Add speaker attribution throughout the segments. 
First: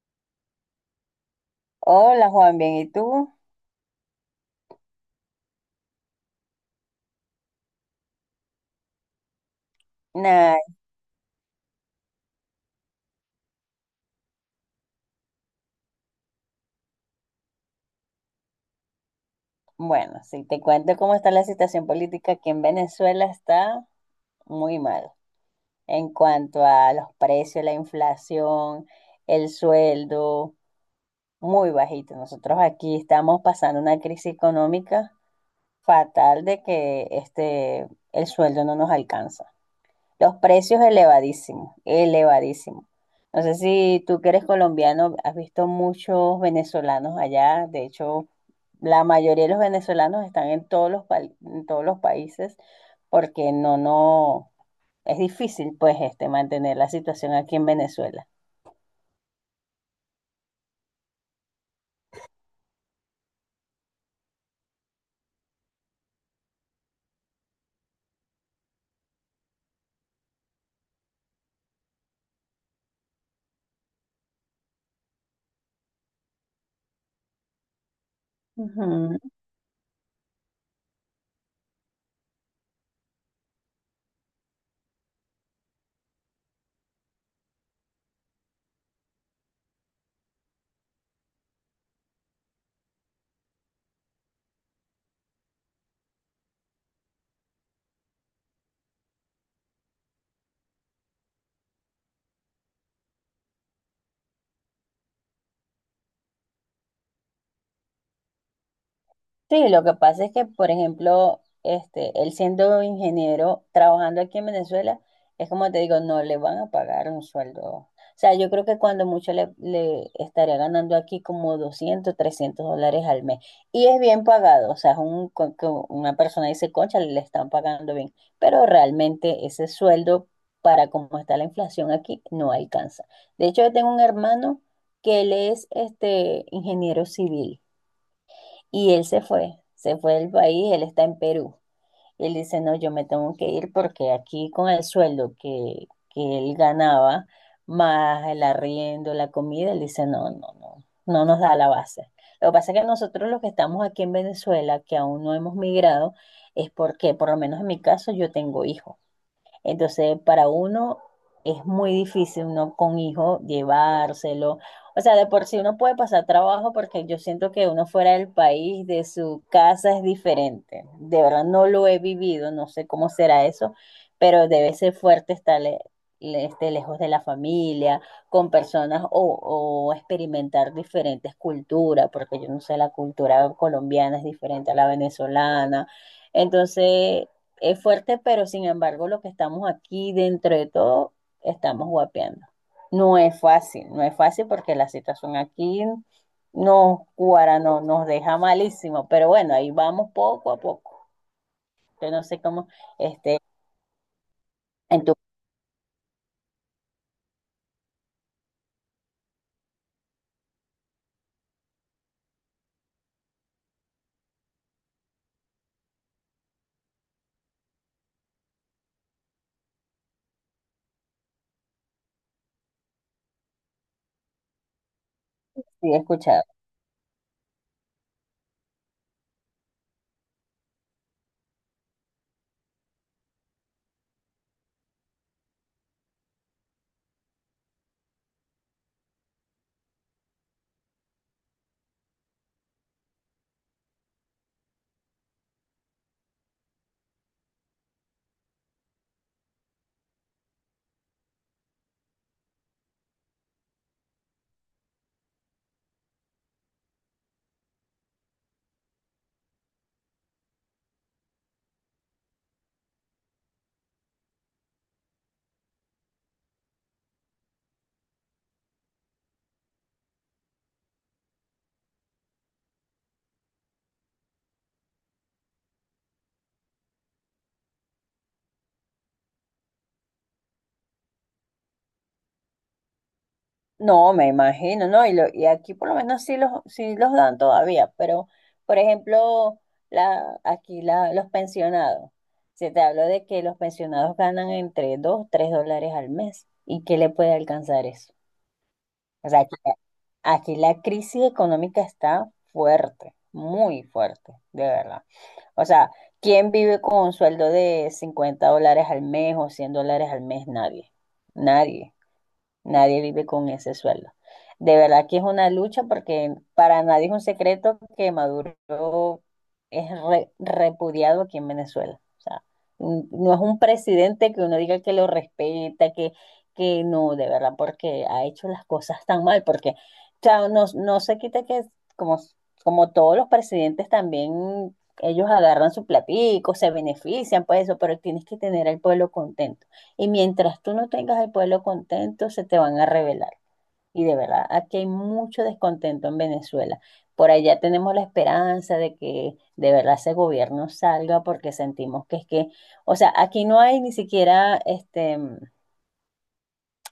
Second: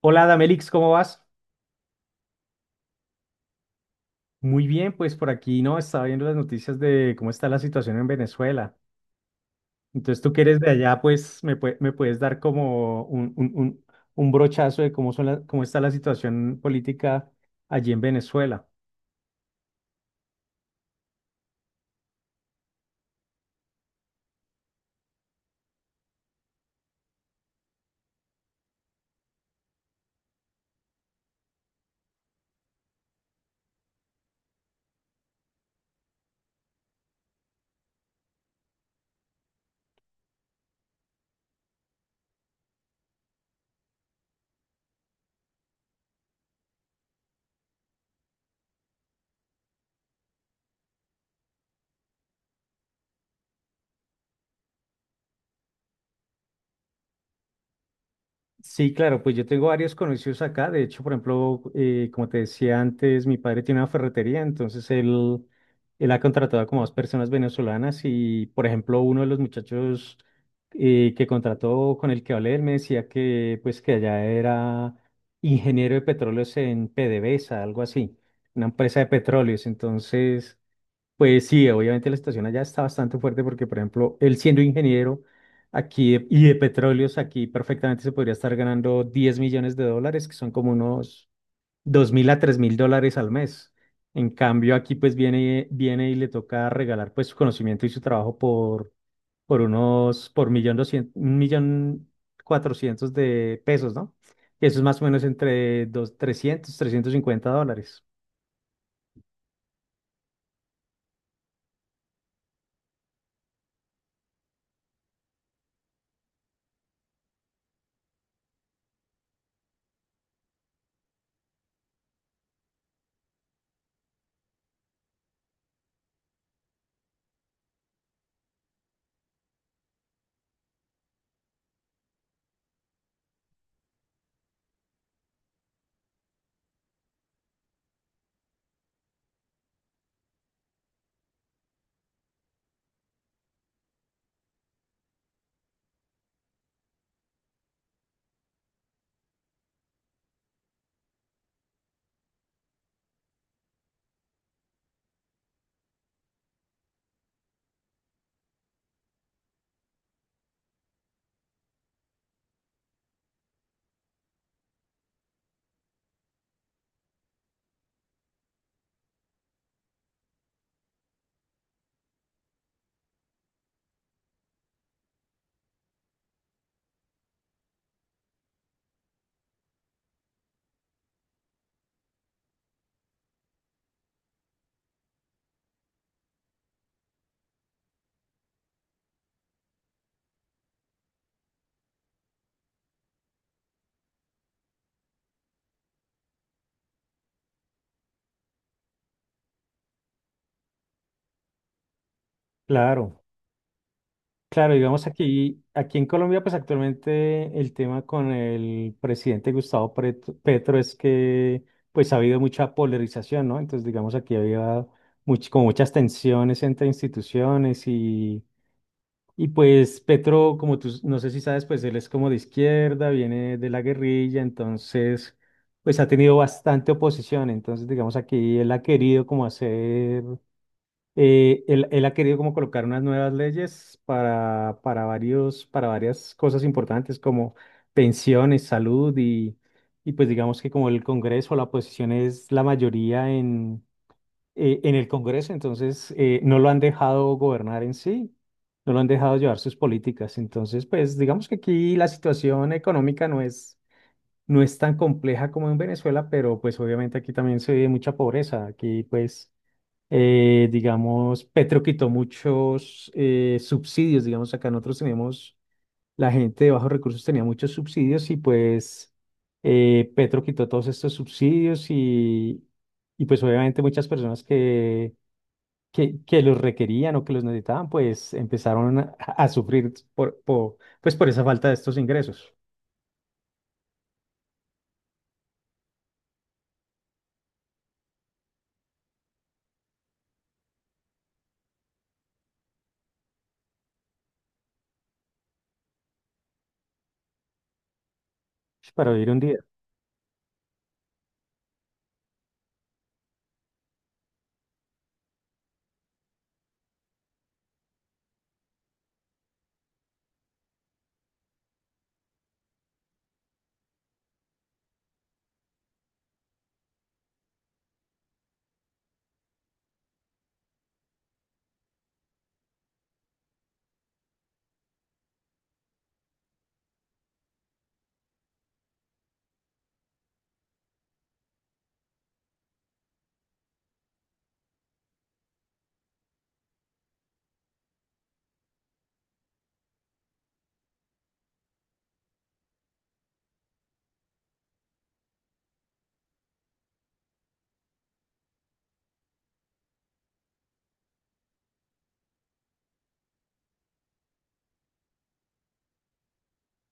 Speaker 1: Hola, Damelix, ¿cómo vas?
Speaker 2: Hola Juan, bien, ¿y tú?
Speaker 1: Muy bien, pues por aquí, ¿no? Estaba viendo las noticias de cómo está la situación en Venezuela. Entonces, tú que
Speaker 2: Nah,
Speaker 1: eres de allá, me puedes dar como un brochazo de cómo cómo está la situación política allí en Venezuela.
Speaker 2: bueno, si te cuento cómo está la situación política aquí en Venezuela, está muy mal en cuanto a los precios, la inflación, el sueldo, muy bajito. Nosotros aquí estamos pasando una crisis económica fatal de que el sueldo no nos alcanza. Los precios elevadísimos, elevadísimos. No sé si tú que eres colombiano, has visto muchos venezolanos allá. De hecho, la mayoría de los venezolanos están en en todos los países porque no, no, es difícil pues mantener la situación aquí en Venezuela.
Speaker 1: Sí, claro, pues yo tengo varios conocidos acá. De hecho, por ejemplo, como te decía antes, mi padre tiene una ferretería, entonces él ha contratado como dos personas venezolanas y, por ejemplo, uno de los muchachos que contrató con el que hablé, él me decía que, pues, que allá era ingeniero de petróleos en PDVSA, algo así, una empresa de
Speaker 2: Ujú.
Speaker 1: petróleos. Entonces... Pues sí, obviamente la situación allá está bastante fuerte porque, por ejemplo, él siendo ingeniero aquí de- y de petróleos, aquí perfectamente se podría estar ganando 10 millones de dólares, que son como unos 2 mil a 3 mil dólares al mes. En cambio, aquí pues viene y le toca regalar pues su conocimiento y su trabajo por millón doscientos, un millón cuatrocientos de pesos, ¿no? Y eso es más o menos entre dos, trescientos cincuenta dólares.
Speaker 2: Sí, lo que pasa es que, por ejemplo, él siendo ingeniero, trabajando aquí en Venezuela, es como te digo, no le van a pagar un sueldo. O sea, yo creo que cuando mucho le estaría ganando aquí como $200, $300 al mes. Y es bien pagado, o sea, es una persona dice, concha, le están pagando bien. Pero realmente ese sueldo, para cómo está la inflación aquí, no alcanza. De hecho, yo tengo un hermano que él es ingeniero civil. Y él se fue del país, él está en Perú. Él dice, no, yo me tengo que ir porque aquí con el sueldo que él ganaba, más el arriendo, la comida, él dice, no, no, no, no nos da la base. Lo que pasa es que nosotros los que estamos aquí en Venezuela, que aún no hemos migrado, es porque, por lo menos en mi caso, yo tengo hijos. Entonces, para uno es muy difícil uno con hijo llevárselo. O sea, de por sí uno puede pasar trabajo porque yo siento que uno fuera del país, de su casa es diferente. De verdad no lo he vivido, no sé cómo será eso, pero debe ser fuerte estar lejos de la familia, con personas o experimentar diferentes culturas, porque yo no sé, la cultura colombiana es diferente a la venezolana. Entonces, es fuerte, pero sin embargo, lo que estamos aquí dentro de todo, estamos guapeando. No es fácil, no es fácil porque la situación aquí nos cuara, no, nos deja malísimo, pero bueno, ahí vamos poco a poco. Yo no sé cómo,
Speaker 1: Claro.
Speaker 2: este,
Speaker 1: Claro,
Speaker 2: en
Speaker 1: digamos
Speaker 2: tu
Speaker 1: aquí en Colombia, pues actualmente el tema con el presidente Petro es que pues ha habido mucha polarización, ¿no? Entonces, digamos aquí había como muchas tensiones entre instituciones y pues Petro, como no sé si sabes, pues él es como de izquierda, viene de la guerrilla, entonces
Speaker 2: sí he
Speaker 1: pues ha tenido
Speaker 2: escuchado.
Speaker 1: bastante oposición, entonces digamos aquí él ha querido como hacer él ha querido como colocar unas nuevas leyes para para varias cosas importantes como pensiones, salud y pues digamos que como el Congreso, la oposición es la mayoría en el Congreso, entonces no lo han dejado gobernar en sí, no lo han dejado llevar sus políticas. Entonces, pues digamos que aquí la situación económica no es tan compleja como en Venezuela, pero pues obviamente aquí también se vive mucha pobreza. Aquí pues... Digamos, Petro quitó muchos subsidios, digamos, acá nosotros tenemos, la gente de bajos recursos tenía muchos subsidios y pues Petro quitó todos estos subsidios, y pues obviamente muchas personas que los requerían o que los necesitaban, pues empezaron a sufrir pues por esa falta de estos ingresos
Speaker 2: No, me imagino, ¿no? Y aquí por lo menos sí los dan todavía, pero por ejemplo, aquí los pensionados, se te habló de que los pensionados ganan entre 2 3 dólares al mes. ¿Y qué le puede alcanzar eso?
Speaker 1: para
Speaker 2: O
Speaker 1: vivir un
Speaker 2: sea, aquí,
Speaker 1: día.
Speaker 2: aquí la crisis económica está fuerte, muy fuerte, de verdad. O sea, ¿quién vive con un sueldo de $50 al mes o $100 al mes? Nadie, nadie. Nadie vive con ese sueldo. De verdad que es una lucha porque para nadie es un secreto que Maduro es repudiado aquí en Venezuela. O sea, no es un presidente que uno diga que lo respeta, que no, de verdad, porque ha hecho las cosas tan mal, porque o sea, no, no se quita que como, como todos los presidentes también ellos agarran su platico, se benefician por eso, pero tienes que tener al pueblo contento. Y mientras tú no tengas al pueblo contento, se te van a rebelar. Y de verdad, aquí hay mucho descontento en Venezuela. Por allá tenemos la esperanza de que de verdad ese gobierno salga porque sentimos que es que, o sea, aquí no hay ni siquiera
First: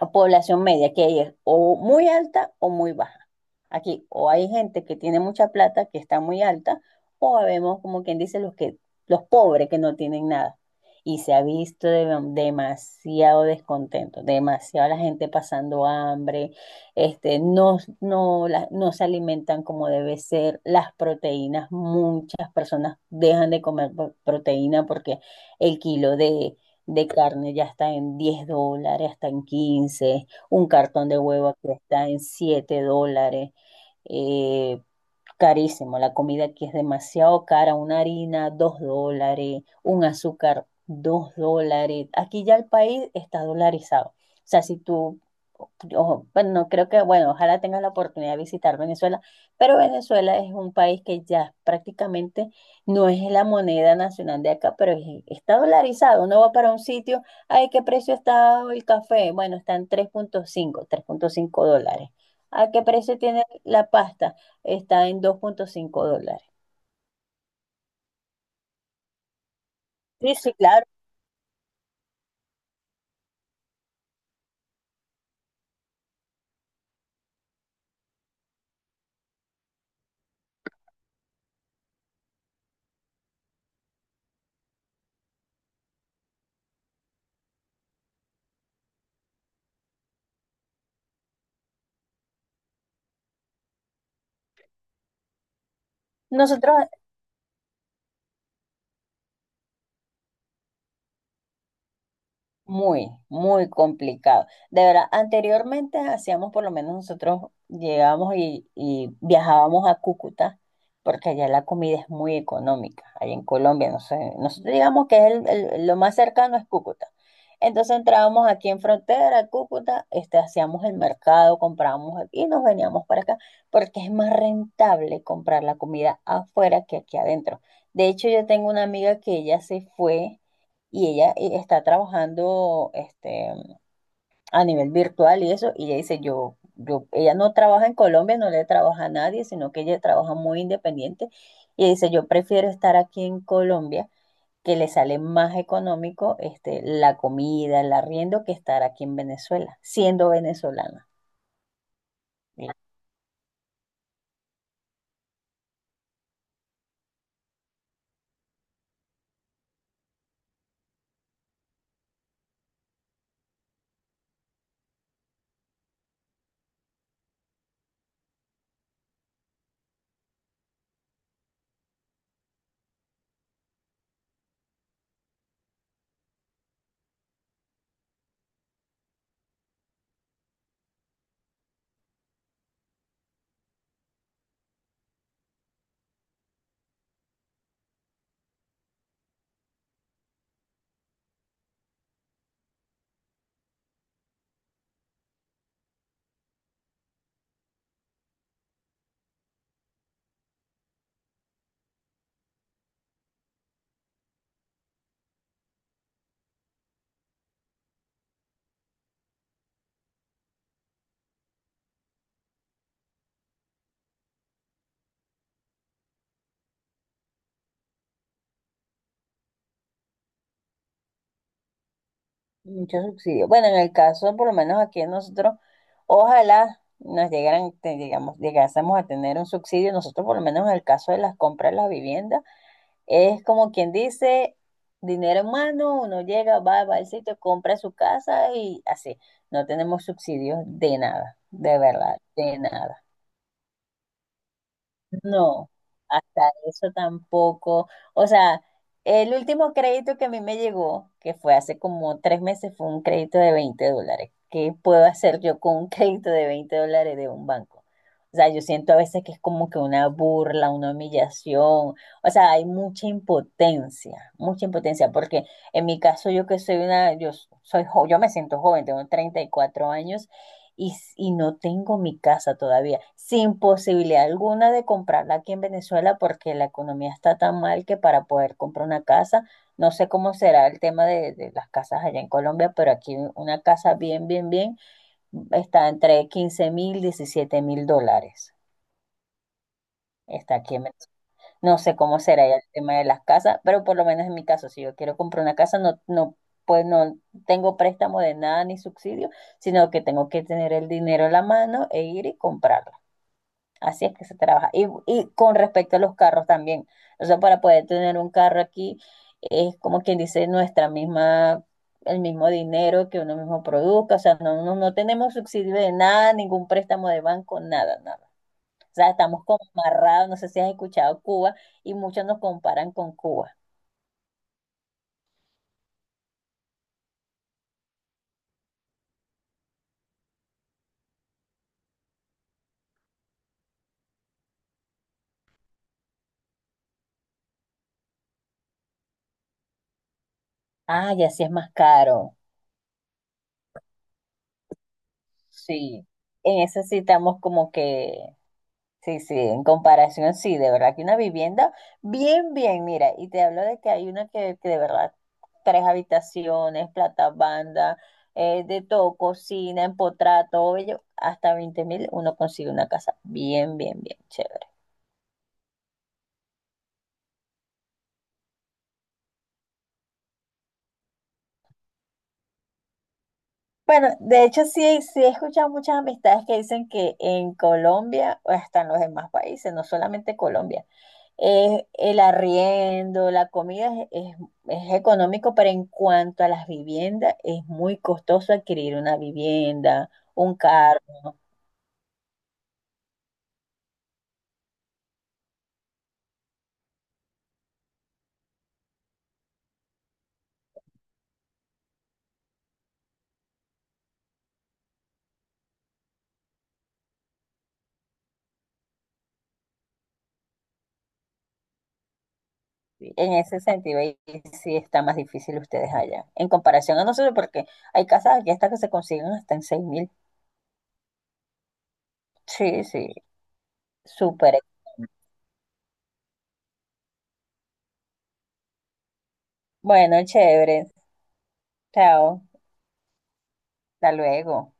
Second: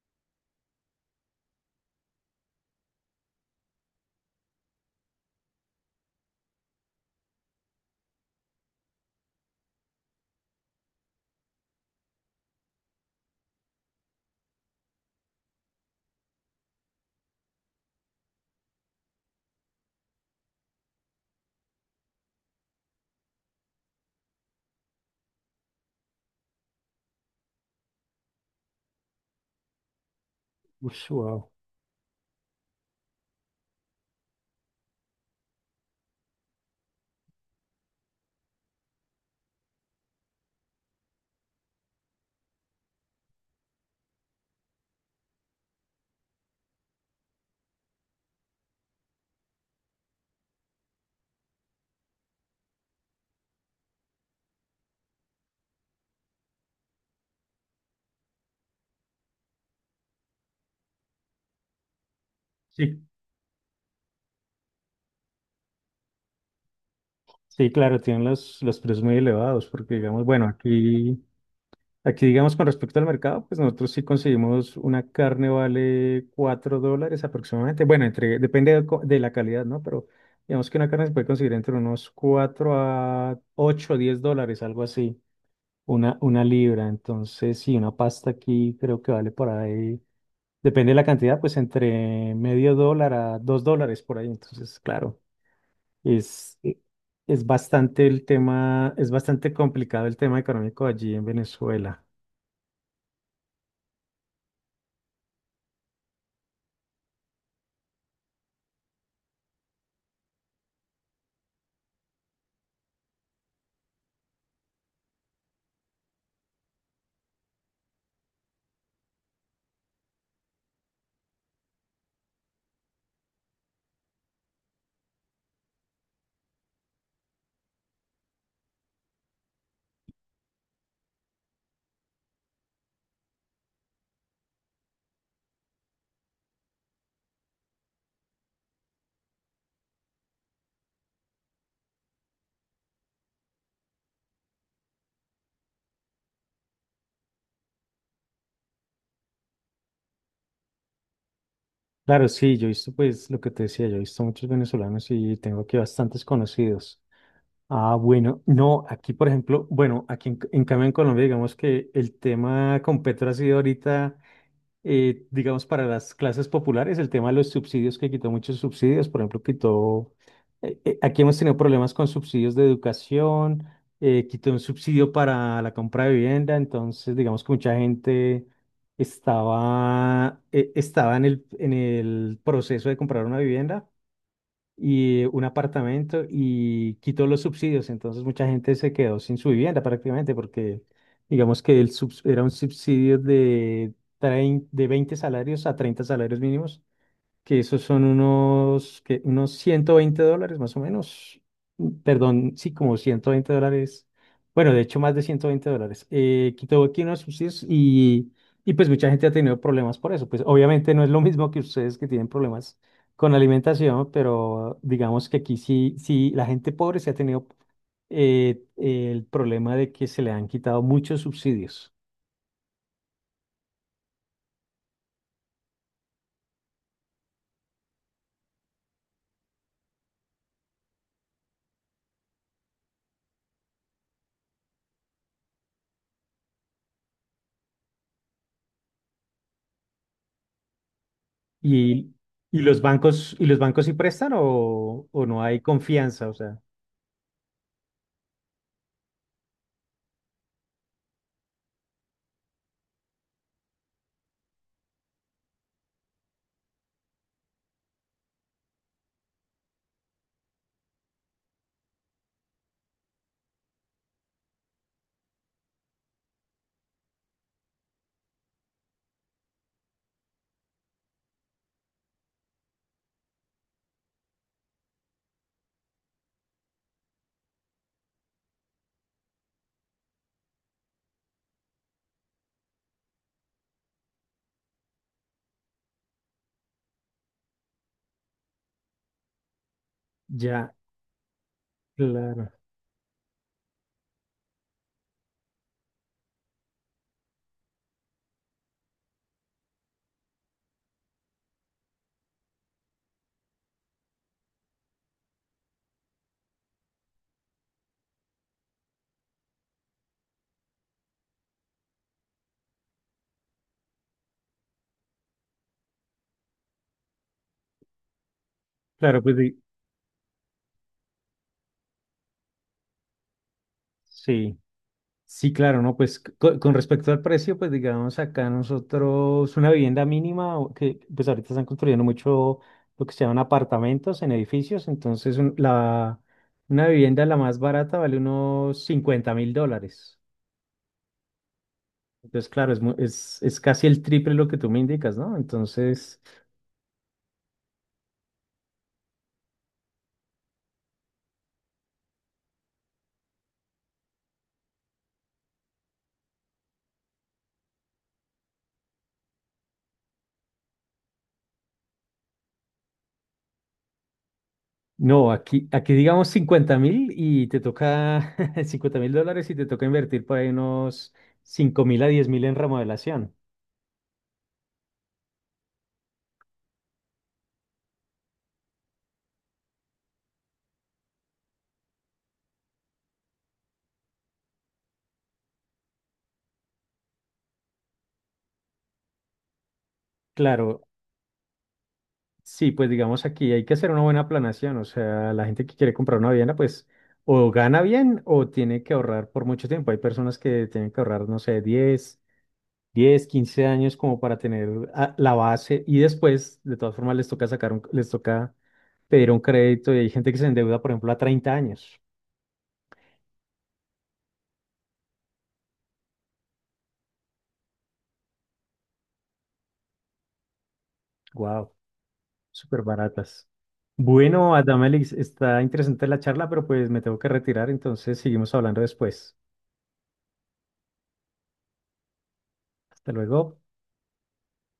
Speaker 2: o población media, que es o muy alta o muy baja. Aquí o hay gente que tiene mucha plata, que está muy alta, o vemos como quien dice los pobres que no tienen nada. Y se ha visto demasiado descontento, demasiado la gente pasando hambre, no, no, no se alimentan como debe ser, las proteínas, muchas personas dejan de comer proteína porque el kilo de carne ya está en $10, está en 15, un
Speaker 1: Ush,
Speaker 2: cartón de
Speaker 1: wow.
Speaker 2: huevo aquí está en $7, eh, carísimo, la comida aquí es demasiado cara, una harina, dos dólares, un azúcar, dos dólares. Aquí ya el país está dolarizado. O sea, si tú, ojo, bueno, no creo que, bueno, ojalá tengas la oportunidad de visitar Venezuela, pero Venezuela es un país que ya prácticamente no es la moneda nacional de acá, pero está dolarizado. Uno va para un sitio, ay, ¿qué precio está el café? Bueno, está en tres punto cinco dólares. ¿A qué
Speaker 1: Sí,
Speaker 2: precio tiene la pasta? Está en dos punto cinco dólares.
Speaker 1: sí, claro, tienen los precios muy elevados porque digamos,
Speaker 2: Sí,
Speaker 1: bueno,
Speaker 2: sí, claro.
Speaker 1: aquí... Aquí, digamos, con respecto al mercado, pues nosotros sí conseguimos una carne vale 4 dólares aproximadamente. Bueno, entre, depende de la calidad, ¿no? Pero digamos que una carne se puede conseguir entre unos 4 a 8 o 10 dólares, algo así, una libra. Entonces, sí, una pasta aquí creo que vale por ahí, depende de la cantidad, pues entre medio dólar a 2 dólares por ahí. Entonces, claro, es, eh,
Speaker 2: Nosotros.
Speaker 1: es bastante el tema, es bastante complicado el tema económico allí en Venezuela.
Speaker 2: Muy, muy complicado. De verdad, anteriormente hacíamos, por lo menos nosotros llegábamos y viajábamos a Cúcuta, porque allá la comida es muy económica, allá en Colombia, no sé, nosotros digamos que es lo más cercano es Cúcuta. Entonces entrábamos aquí en frontera, Cúcuta, hacíamos el mercado, comprábamos y nos veníamos para acá, porque es más rentable comprar la comida afuera que aquí adentro. De hecho, yo tengo una amiga que ella se fue y ella está trabajando a nivel virtual y eso, y ella dice, ella no trabaja en Colombia, no le trabaja a nadie, sino que ella trabaja muy independiente, y ella dice, yo prefiero estar aquí en Colombia, que le sale más económico la comida, el arriendo, que estar aquí en Venezuela, siendo venezolana.
Speaker 1: Claro, sí, yo he
Speaker 2: Mira.
Speaker 1: visto, pues, lo que te decía, yo he visto muchos venezolanos y tengo aquí bastantes conocidos. Ah, bueno, no, aquí, por ejemplo, bueno, aquí en cambio en Colombia, digamos que el tema con Petro ha sido ahorita digamos, para las clases populares, el tema de los subsidios, que quitó muchos subsidios, por ejemplo, aquí hemos tenido problemas con subsidios de educación, quitó un subsidio para la compra de vivienda, entonces, digamos que mucha gente estaba en el proceso de comprar una vivienda y un apartamento y quitó los subsidios. Entonces mucha gente se quedó sin su vivienda prácticamente porque digamos que era un subsidio de, trein de 20 salarios a 30 salarios mínimos que esos son unos, que unos 120 dólares más o menos. Perdón, sí, como 120 dólares. Bueno, de hecho, más de 120 dólares. Quitó aquí unos subsidios, y pues mucha gente ha tenido problemas por eso. Pues obviamente no es lo mismo que ustedes que tienen problemas con la alimentación, pero digamos que aquí sí, sí, la gente pobre se ha tenido el problema de que se le han quitado muchos subsidios.
Speaker 2: Mucho subsidio. Bueno, en el caso, por lo menos aquí nosotros, ojalá nos llegaran, digamos, llegásemos a tener un subsidio, nosotros por lo menos en el caso de las compras de las viviendas, es como quien dice, dinero en mano, uno llega, va al sitio, compra su casa y así. No tenemos subsidios de nada, de
Speaker 1: Y,
Speaker 2: verdad, de
Speaker 1: y los
Speaker 2: nada.
Speaker 1: bancos, ¿y los bancos sí prestan o no hay
Speaker 2: No,
Speaker 1: confianza? O
Speaker 2: hasta
Speaker 1: sea.
Speaker 2: eso tampoco. O sea, el último crédito que a mí me llegó, que fue hace como 3 meses, fue un crédito de $20. ¿Qué puedo hacer yo con un crédito de 20 dólares de un banco? O sea, yo siento a veces que es como que una burla, una humillación. O sea, hay mucha impotencia, porque en mi caso yo que soy una, yo me siento joven, tengo 34 años y no tengo mi casa todavía, sin posibilidad alguna de comprarla aquí en Venezuela porque la economía está tan mal que para poder comprar una casa, no sé cómo será el tema de las casas allá en Colombia, pero aquí una casa bien, bien, bien está entre $15.000, $17.000. Está
Speaker 1: Ya,
Speaker 2: aquí en Venezuela. No sé cómo será
Speaker 1: claro,
Speaker 2: ya el tema de las casas, pero por lo menos en mi caso, si yo quiero comprar una casa, no, no, pues no tengo préstamo de nada ni subsidio, sino que tengo que tener el dinero en la mano e ir y comprarla. Así es que se trabaja. Y con respecto a los carros también. O sea, para poder tener un carro aquí, es como quien dice nuestra misma, el mismo dinero que uno mismo produzca. O sea, no, no, no tenemos subsidio de nada, ningún préstamo de banco, nada, nada. O sea,
Speaker 1: claro,
Speaker 2: estamos como amarrados, no sé si has escuchado Cuba, y muchos nos comparan con Cuba.
Speaker 1: sí, sí, claro, ¿no? Pues con respecto al precio, pues digamos acá nosotros una vivienda mínima, o que pues ahorita están construyendo mucho lo que se llaman apartamentos en edificios, entonces una vivienda la más barata vale unos 50 mil dólares.
Speaker 2: Ah, ya sí es más caro.
Speaker 1: Entonces, claro, es casi el triple lo que tú me indicas, ¿no?
Speaker 2: Sí.
Speaker 1: Entonces...
Speaker 2: En eso sí estamos como que, sí, sí, en comparación, sí, de verdad que una vivienda, bien, bien, mira, y te hablo de que hay una que de verdad, tres habitaciones, plata banda, de todo, cocina, empotrado, todo ello, hasta 20.000 uno consigue una casa bien, bien, bien, chévere.
Speaker 1: No, aquí digamos cincuenta mil y te toca 50 mil dólares y te toca invertir por ahí unos cinco mil a diez mil en remodelación.
Speaker 2: Bueno, de hecho sí, sí he escuchado muchas amistades que dicen que en Colombia, o hasta en los demás países, no solamente Colombia, el arriendo, la comida es, es- es económico, pero en cuanto a las viviendas, es muy costoso adquirir una vivienda, un
Speaker 1: Claro,
Speaker 2: carro. ¿No?
Speaker 1: sí, pues digamos aquí hay que hacer una buena planación, o sea, la gente que quiere comprar una vivienda, pues o gana bien o tiene que ahorrar por mucho tiempo. Hay personas que tienen que ahorrar, no sé, 10, 15 años como para tener ah, la base y después, de todas formas, les toca pedir un crédito y hay gente que se endeuda, por ejemplo, a treinta años.
Speaker 2: Sí. En ese sentido, ahí sí está más difícil ustedes allá, en comparación a nosotros, porque hay casas aquí hasta que se consiguen hasta en 6.000.
Speaker 1: Wow, súper
Speaker 2: Sí, sí,
Speaker 1: baratas. Bueno,
Speaker 2: súper.
Speaker 1: Adamelis, está interesante la charla, pero pues me tengo que retirar, entonces seguimos hablando después.
Speaker 2: Bueno, chévere. Chao.
Speaker 1: Hasta luego.
Speaker 2: Hasta luego.